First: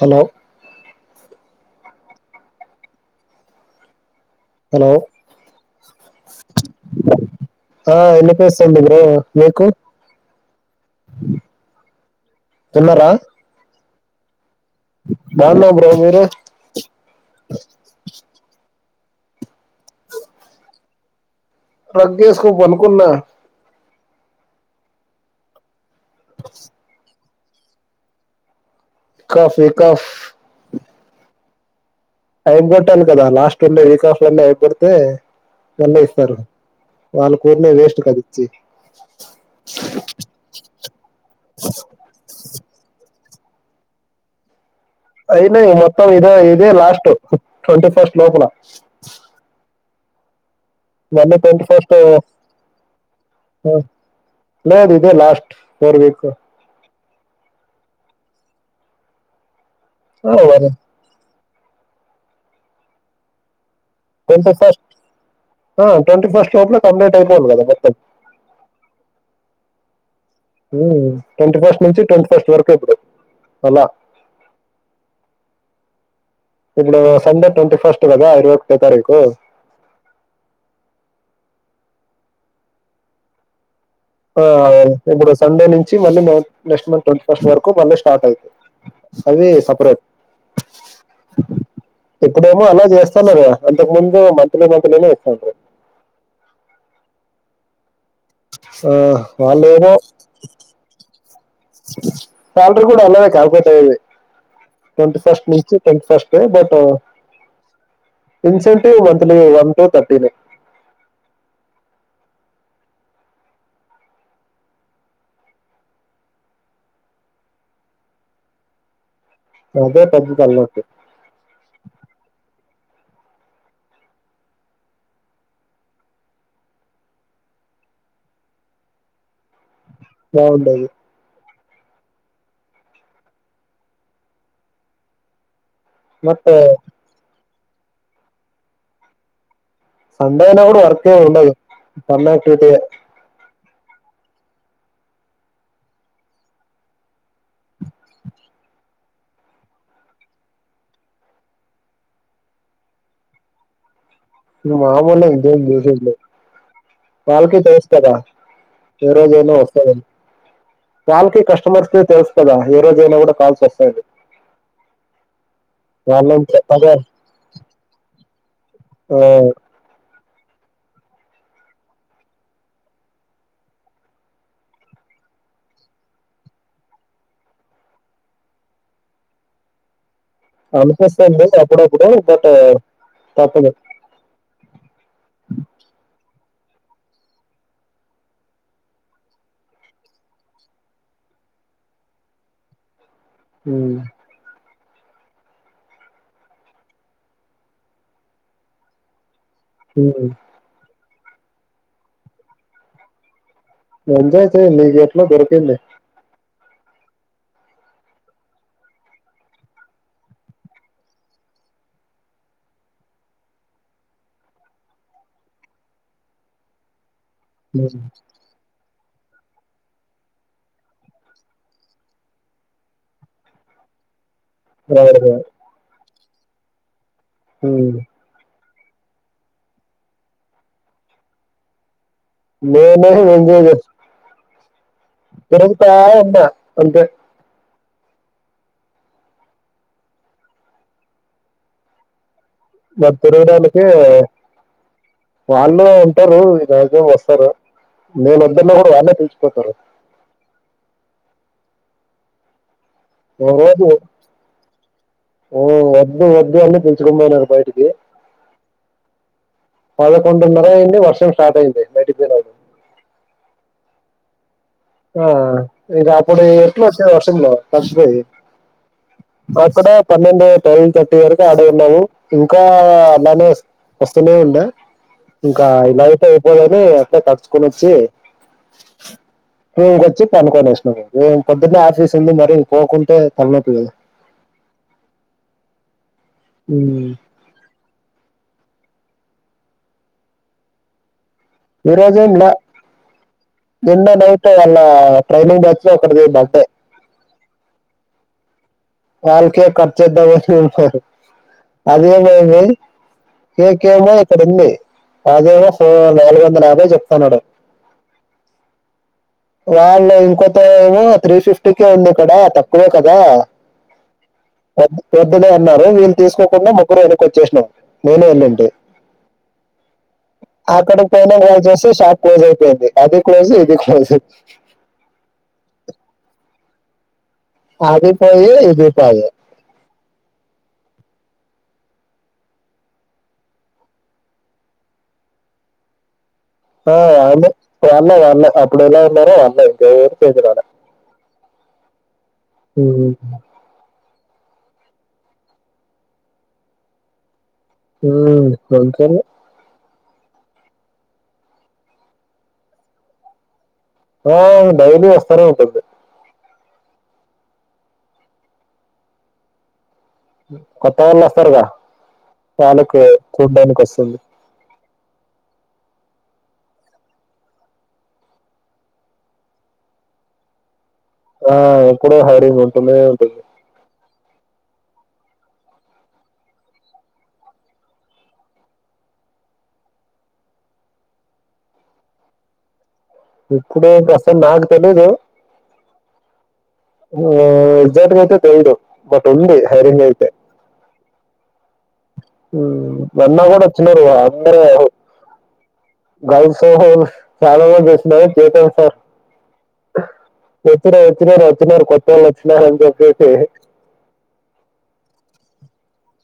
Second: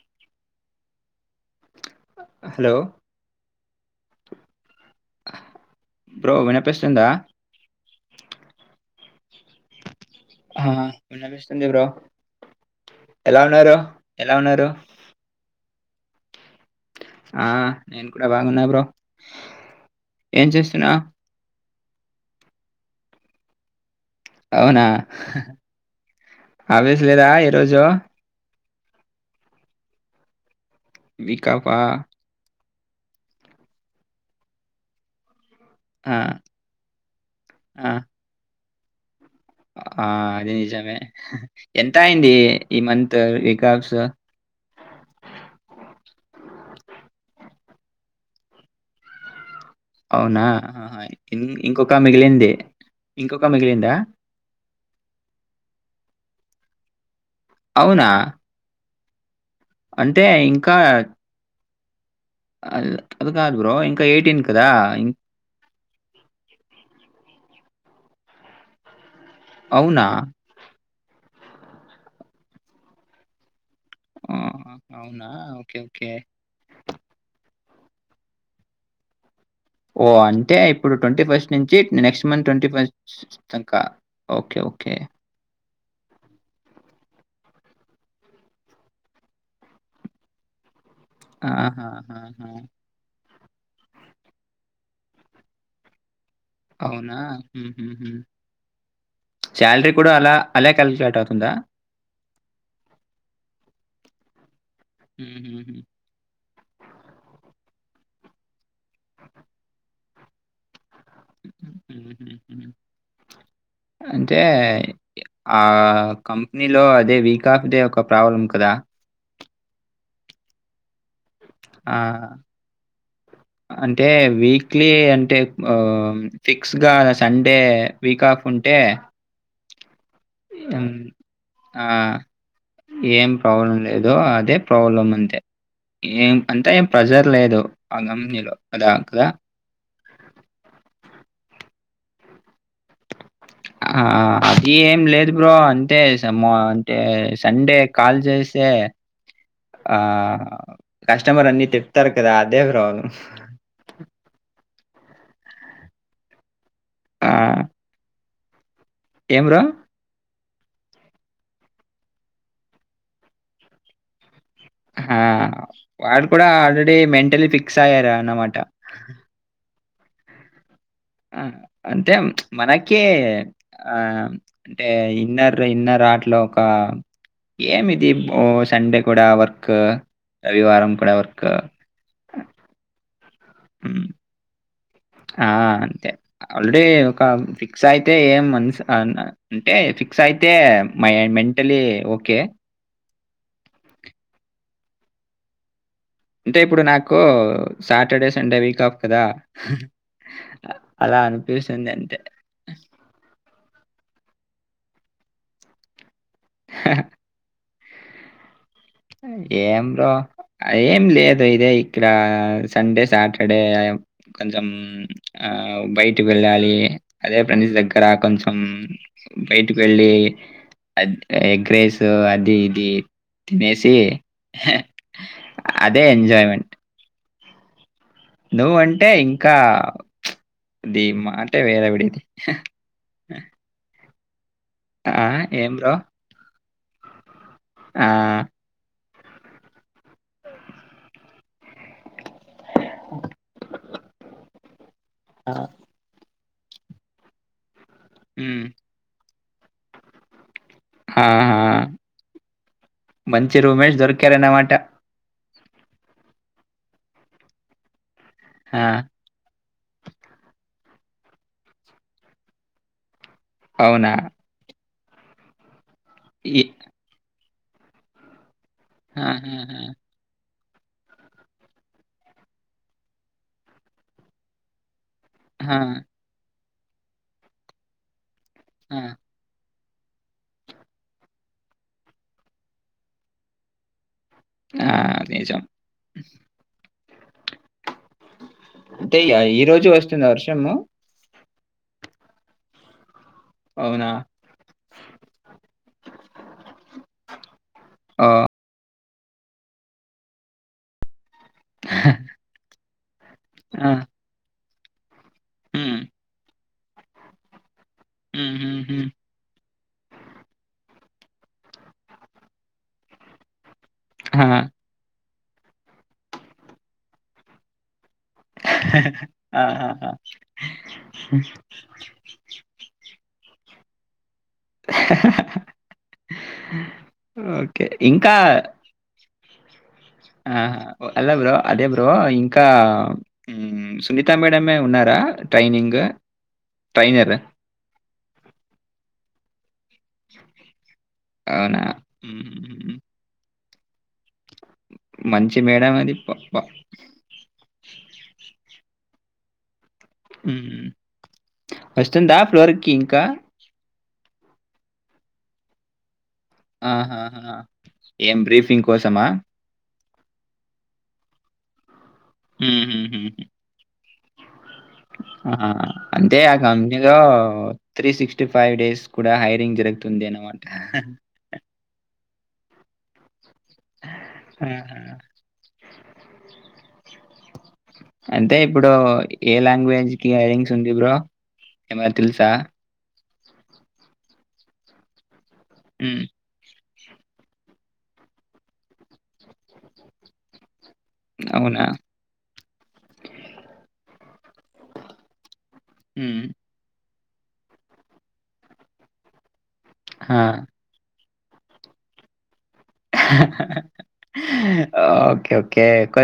Hello hello hello bro వినిపిస్తుందా ఆ ఎనిపిస్తుంది బ్రో మీకు ఆ వినపిస్తుంది బ్రో ఎలా ఉన్నారు ఎలా ఉన్నారు బాగున్నామ్ బ్రో మీరు ఆ నేను కూడా బాగున్నా బ్రో ఏం చేస్తున్నా రగ్గేశకు పనుకున్నా అవునా ఆవస్లేదా ఈ రోజు కాఫ్ వికాఫ్ వికాపా టం పట్టాను కదా లాస్ట్ ఉండే వీకా ఆఫ్ లో అయిపోతే ఎన్న ఆ ఇస్తారు వాళ్ళ కూరినే ఆ వేస్ట్ కది ఇచ్చి ఆ అదే నిజమే ఎంత అయింది ఈ మంత ఎకక్ష అయిన మొత్తం ఇదే ఇదే లాస్ట్ ట్వంటీ ఫస్ట్ లోపల అవునా మళ్ళీ ఇం ట్వంటీ ఫస్ట్ ఇంకొక మిగిలిందే ఇంకొక మిగిలిందా లేదు ఇదే లాస్ట్ ఫోర్ వీక్ అవునా అంటే ఇంకా అ అద కాదు bro twenty first twenty first లోపల కంప్లీట్ అయిపోను కదా మొత్తం అవునా ఊ ట్వంటీ ఫస్ట్ నుంచి ట్వంటీ ఫస్ట్ వరకు ఇప్పుడు అలా ఆ అవునా ఓకే ఓకే ఇప్పుడు సండే ట్వంటీ ఫస్ట్ కదా ఇరవైఒకటి తారఖ ఓ అంటే ఇప్పుడు ట్వంటీ ఫస్ట్ నుంచి నెక్స్ట్ మంత్ ట్వంటీ ఫస్ట్కా ఆ అ ఇప్పుడు సండే నుంచి మళ్ళ నెక్స్ట్ మంత్ ట్వీ ఫస్ట్ వరకు మళ్ళీ స్టార్ట్ అయింది అది సపరేట్ [inaudible] ఆహాహాహా! ఇప్పుడేమో అలా చేస్తున్నారు కదా అంతక్ ముందు మంత్లీ మంత్లీనే ఇస్తాండీ అవునా హుహుహు. ఆ వాళ్ళ సాలరీ ఏవో కూడా అలా అలా కాలిక్యులేట్ అవుతుందా? కాాలర్ కూడా అలాదే కాకపోతే ట్వంటీ ఫస్ట్ నుంచి హుహుహు. Twenty first but incentive monthly one two థర్టీని [inaudible] అంటే ఆ కంపెనీలో అదే వీక్ ఆఫ్ డే ఒక ప్రాబ్లం కదా లేకపోతే తలనొప్పి ఆ అంటే వీక్లీ అంటే ఫిక్స్ గా సండే వీక్ ఆఫ్ ఉంటే ఏ బాగుంటది. ఆ ఏం, ప్రాబ్లం, లేదు, అదే, ప్రాబ్లం, మంతే. ఏం బట్ అంతా, ఏం ప్రెజర్ లేదు, ఆ కంపెనీలో, ఆడ కదా. సండే, అయిన, గుడా, వర్క్ఎం ఉండదు, పండగ పూటే. ఆ అది ఏం లేదు బ్రో అంతే స మొన్ అంటే సండే కాల్ జెసి. తే. ఆ కస్టమర్, అన్ని తిడతారు, కదా, అదే బ్రో. ఆ! [unintelligible] ఈ రోజు ఏం ఐయినా, బ్రో? వొస్తదన్. వాళ్ళకి, కస్టమర్స్ కే, తెలుసు కదా, ఏ రోజైన గుడ, కాల్స్, ఒస్తాయని. క ఆ వాడు కూడా, చెప్పగా ఆల్రెడీ, మెంటలీ, ఫిక్స్, అయ్యారు అ అన్నమాట. ఓ. ఆ అంతే మ్, మనకే, ఆ అంటే, ఇన్నర్, ఇన్నర్ అ. దట్లో ఒక ఏమిది, పొ సండే, కూడ, వర్క్ ఊ. అనిపిస్తుంది, అప్పుడప్పుడు పొతే. ఉమ్ ఆ అంతే. ఆల్రెడీ, ఒక ఫిక్స్, అయితే, ఏం మన్స్ ఆన్ అ, అంటే, ఫిక్స్, అయితే, మై మే. Mentally okay. ఉమ్. అంటే, ఇప్పుడు, నాకూ, సాటర్డే, సండే, వీక్ కాఫ్, కదా. ఉమ్. అలా అనిపిసుంది అంతే. ఎజాయ్ చేయ్ నీకెట్లా దొరికింది. హి హి ఎమ్ బ్రో, అయి ఎం లేదు ఇదే ఇక్క డా, సండే, సాటర్డే ఐ యా మ్. కొంచం, ఆ బయటి వెళ్ళాలి, అదే ఫ్రెండ్స్ ఉమ్. దగ్గర, కొంచం. బైటికి వెళ్లి అద్ ఎగ్ రైసు అది ఇది. తినేసి అదే ఎజయ్మెంట్. ఉమ్. నువ్వ అంటే ఇంకా చ్చు ది మాటే వేరేవిడిది. నేనే ఎంజాయ్ చేస్. ఆ ఏం ఊరుకుతా బ్రో ఉంటా అంతే. ఆ. మరి తిరగడానికే. ఆ వాళ్ళు ఉంటారు ఈగ ఏళ్తే వస్తారు నేను ఉమ్, వొద్దన్నా గుడా వాళ్ళే పిల్. ఒకరు. ఆ హా ఓ మంచి రోజు రూంమేట్స్ దొరికారాన్నమాట. ఓ వద్దు వద్దు అన్న పీల్చుకొనిబోయినారు బయిటికి. ఆ, పదకొండున్నర ఐన్. అంటే వర్షం స్టార్ట్ అయ్యందంది బైటికీబోయి నాక. అవునా. ఆ ఇక అప్పుడు ఈ- ఎట్ల వొస్తావ్ వర్షం లో తడిచిపోయి. ఆహా, అక్కడ పన్నెండు. టైన్ థర్టీ వరకు అన్నే ఉన్నాము ఇంకా అలానే వస్ వస్తూనే ఉన్నా. ఇంకా ఆహా, ఇలా అయితే అయిపోదని అట్లే తడుచ్చు కొని వొచ్చి. ఆ టువెల్కోచ్చి పడుకొనోచ్చినం మేము పొద్దున్నే ఆఫీస్ ఉంది మరి పోకుంటే తలనొప్పి కదా ఆ నిజం మ్ అంటే ఈ రోజు వస్తుందా వర్షము ఎర్రజెండా నిన్న అవునా నైటే వాళ్ళ ట్రైనింగ్ బ్యాచ్ లో ఒకడు పొఇండు అంతే ఓ, వాళ్ళకే కర్చాయితది అనేసి [unintelligible] [unintelligible] ఆ, కేకేలో ఒకటి ఉంది అదేమోో ఫో ఉమ్, నాలుగు వందల యాభై చెప్తున్నాడు మ్ హు హు వాళ్ళు ఇంకోతేమో త్రీ ఫిఫ్టీకే ఉంది ఇక్కడ తక్కువే కదా ఆ, వ వద్దులే అన్నారు వీళ్ళు తీసుకోకుండా ముగ్గురం వెనక్కోచ్చేసినాం ఆ అక్కడికి పోయినాక కాల్ చేస్తే షాప్ క్లోజ్ అయిపోయింది అది క్లోజ్ ఇది క్లోజ్ ఓకే అది ఇంకా పోయి ఇది పోయి ఆ అల్లా బ్రో అదే బ్రో ఇంకా మ్ సునీతా మేడమే ఉన్నారా ఆ ట్రైనింగ్ ఆ ట్రైనర్ వాళ్ళే వాళ్ళే వాళ్ళే అప్పుడ ఎలా ఉన్నరో వాళ్ళే [unintelligible] ఆడ అవునా మ్ మంచి మేడం అది ప్ ఉమ్, అంతేలే. మ్ వస్తుందా ఫ్లోర్కి ఇంకా ఆ డైలీ వస్తానే ఉంటుంది ఆహాహా ఏం బ్రీఫింగ్ కోసమా కొత్త వాళ్ళు వస్తారుగా వాళ్ళు హుహుహుహు. చూడ్డానికోస్తుంది ఆ అంటే ఆ కంపెనీలో త్రీ సిక్స్టీ ఫైవ్ డేస్ కూడా హైరింగ్ జరుగుతుందన్ ంట ఆ ఇక్కడో హైరింగ్ ఉంటనే ఉంటుంది మ్ హు అంటే ఇప్పుడు ఏ లాంగ్వేజ్ కి హెయిరింగ్స్ ఉంది బ్రో ఏమైన తెలుసా ఇప్పుడు ప్రస్తుతం నాకు తెలియదు మ్ ఎజార్ట్ అయితే తెల్దు బట్ ఉంది హైరింగ్ లో అయితే అవునా మ్ మొన్న కూడా వచ్చినారు అందరు హై హ్మ్. గల్స్ చాలా మంది చేసన్నారు ఆ! [unintelligible] ఇప్పుడు అచ్చినారు అచ్చినారు కోత్తోళ్ళొచ్చినరం ఓకే ఓకే కొ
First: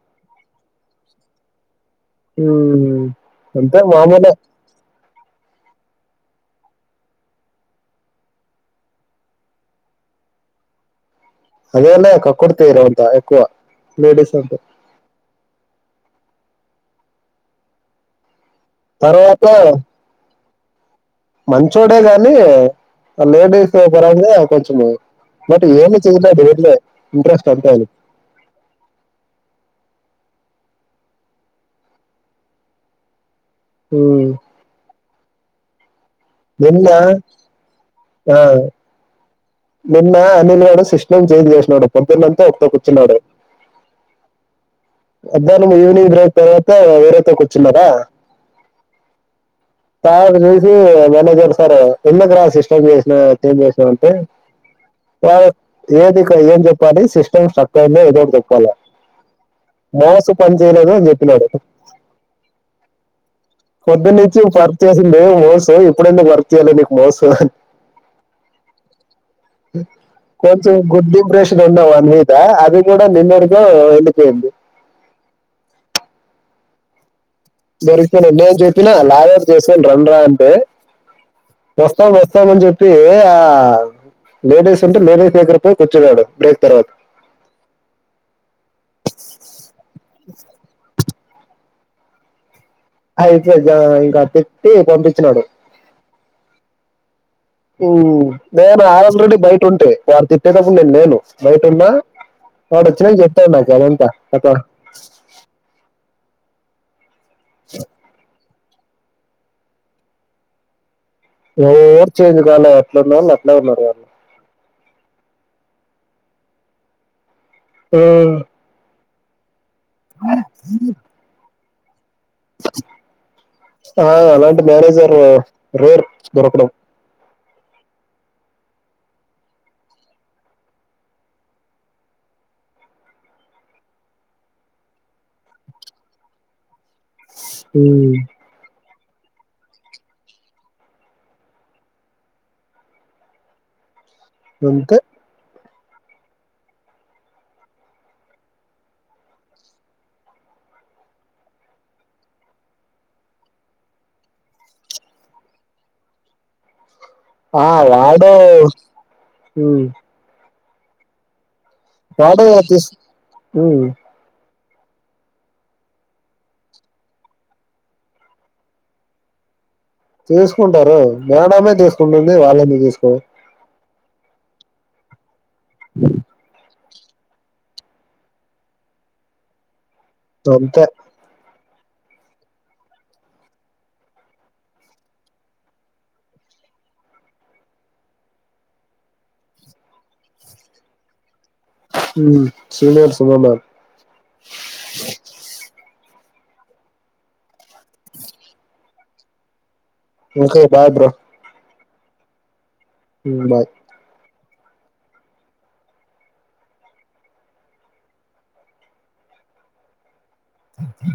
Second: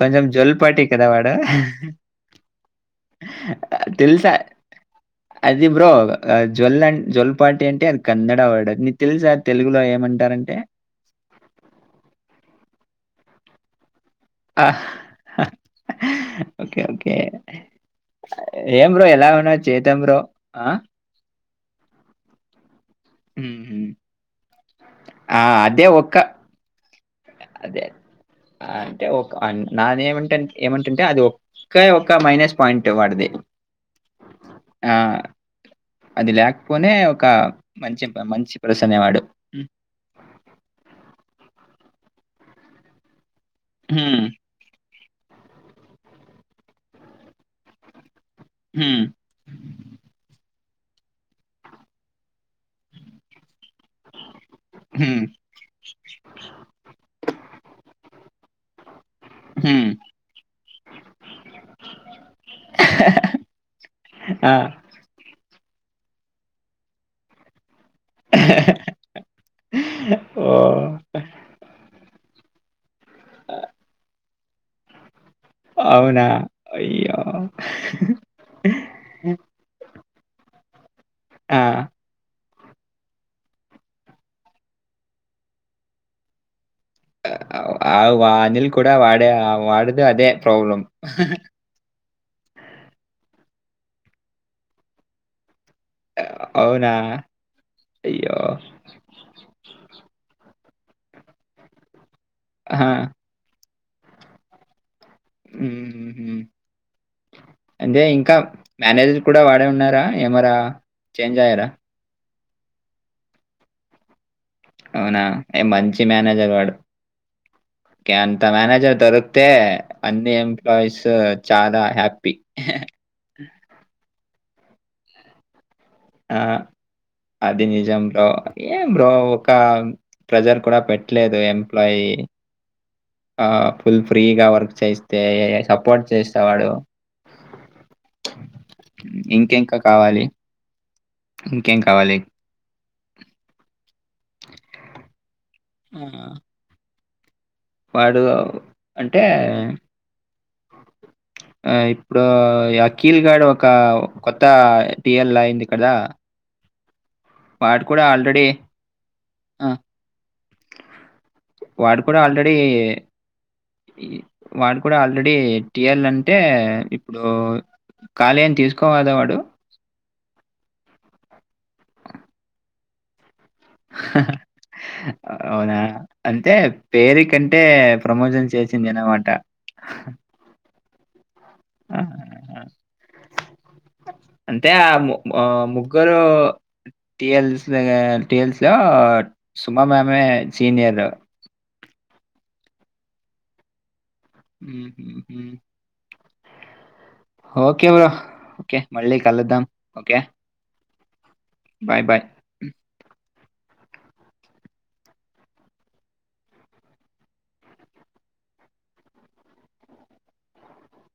కొంచెం జల్ పాటి కదా వాడు మ్ అంతే మామూలే తెలుసా అది బ్రో జ్వల్ అ జోల్పాటి అంటే అది కన్నడ వర్డ్ నీకు తెలుసా తెలుగులో ఏమంట రంటే హలో హలో కక్కుడితివి రొంత ఎక్కువ లేడీస్ అంతా ఓకే ఓకే ఏం బ్రో ఎలా తర్వాత అయిన చేద్దాం బ్రో ఆ మంచోడే గాని ఆ లేేడీస్ హుహు. [unintelligible] కొంచము ఆ! బట్ అదే ఏమి ఒక్క చేయలేదు ఉరికినే అదే అంటే ఒక అన్ నాది ఏమంటంటే ఏమంటుంటే అది ఒకే ఒక్క మైనస్ పాయింట్ వాడిది ఉమ్, నా అది లేకపోయిన నిన్న ఒక మంచి ఆ మంచి ప్రశ్నేవాడు నిన్న అనిల్ గాడు సిస్టమ్ చైంజ్ చేసినాడు పొద్దున్నంతా ఒకటే కూర్చున్నాడు మ్మ్ మధ్యాహ్నం ఈవనింగ్ అయిన తరువాత వేరేతాకి వచ్చిన్నార హ్మ్ చూసి మేనేజర్ సార్ ఎందుకు రా సిస్టం చెంజ్ చేసినావు అంటే హ్మ్. వాడు ఏది ఇక్కడ ఏం చెప్పాలి సిస్టమ్ స్ట్రక్ అయిందో ఏదోటి చెప్పాలి హ్మ్. మౌస్ పని చేయలేదు అని చెప్పినాడు పొద్దున నుంచి ఆ! వర్క్ చేసిండు మౌస్ ఇప్పుడు ఎందుకు వర్క్ చేయ్యలే నికు మౌస్ కొంచెం ఓహ్! గుడ్ ఇంప్రెషన్ ఉన్నె వాడి మీదా అది కూడా నిన్నటికే వెళ్ళిపోయింది అవునా అయ్యో దొరికిపొయిన నిను చెప్పినా లాగ్అవుట్ చేసుకని రండ్రా అంటే ఆ! వస్తాం వస్తా వస్తానని చెప్పి ఆ లేడీస్ ఉంటే లేడీస్ దగ్గర పోయి కూర్చున్నాడు బ్రో ఆ వా అనిల్ కూడా వాడే వాడిది అదే ప్రాబ్లం అయితే ఇంకా చెప్పి పంపించినాడు అవునా అయ్యో! నేను ఆ ఆల్రెడీ బయట ఉంటి వాడు చెప్పెతప్పుడు నేను లేను బయట ఉన్నా వాడు ఆహా! వచ్చినంకా చెపుతాడు నాకు అదంతా కథా మ్మ్ ఎంజాయ్ ఇంకా మేనేజర్ కూడా వాడే ఉన్నారా ఏమరా చేంజ్ అయ్యారా చెంజ్ గాలే ఎట్లా ఉన్నొళ్ళు అట్లే ఉన్నారు వాళ్ళు అవునా ఏ మంచి మేనేజర్ ఏ వాడు ఉమ్, ఎంత [unintelligible] మేనేజర్ తరు తే అన్ని ఎంప్లాయీస్ చాలా హ్యాపీ ఆ అలాంటి మేనేజర్ రేర్ ఆ! దొరకడం అది నిజం బ్రో ఎం బ్రో ఒక ప్రెజర్ కూడా పెట్టలేదు ఎంప్లాయి ఆ ఫుల్ ఫ్రీగా వర్క్ చేయిస్తే సపోర్ట్ చేసేవాడు ఉను ఇంక ఇంకా కావాలి ఇంకేం కావాలి అంతే ఆ వాడు అంటే ఆ ఇప్పుడు అఖిల్ గాడు ఒక కొత్త టీఎల్ అయింది కదా ఆ కూడా వాడు ఆల్రెడీ ఆ! వాడు కూడా ఆల్రెడీ ఉమ్. ఈ వాడు కూడా ఆల్రెడీ టీల్ అంటే ఇప్పుడు ఖాళీ అని తీసుకోవద వాడు తీసుకుంటారు మేడమే తీసుకుంటుంది వాళ్ళని తీసుకో అవునా అంటే పేరు కంటే ప్రమోషన్ చేసింది అన్నమాట అంతే ఆహ అంతే ఆ ము ఆ ముగ్గరు టీఎల్స్ ఆ టీఎల్స్ ఆ సుమ మామే సీనియరు ఊ సీనియర్ సుమా మామ్ ఊ హు హు ఓకే బ్రో ఓకే మళ్ళీ కలుదాం okay bye bro bye bye ఉ బాయ్ సత్య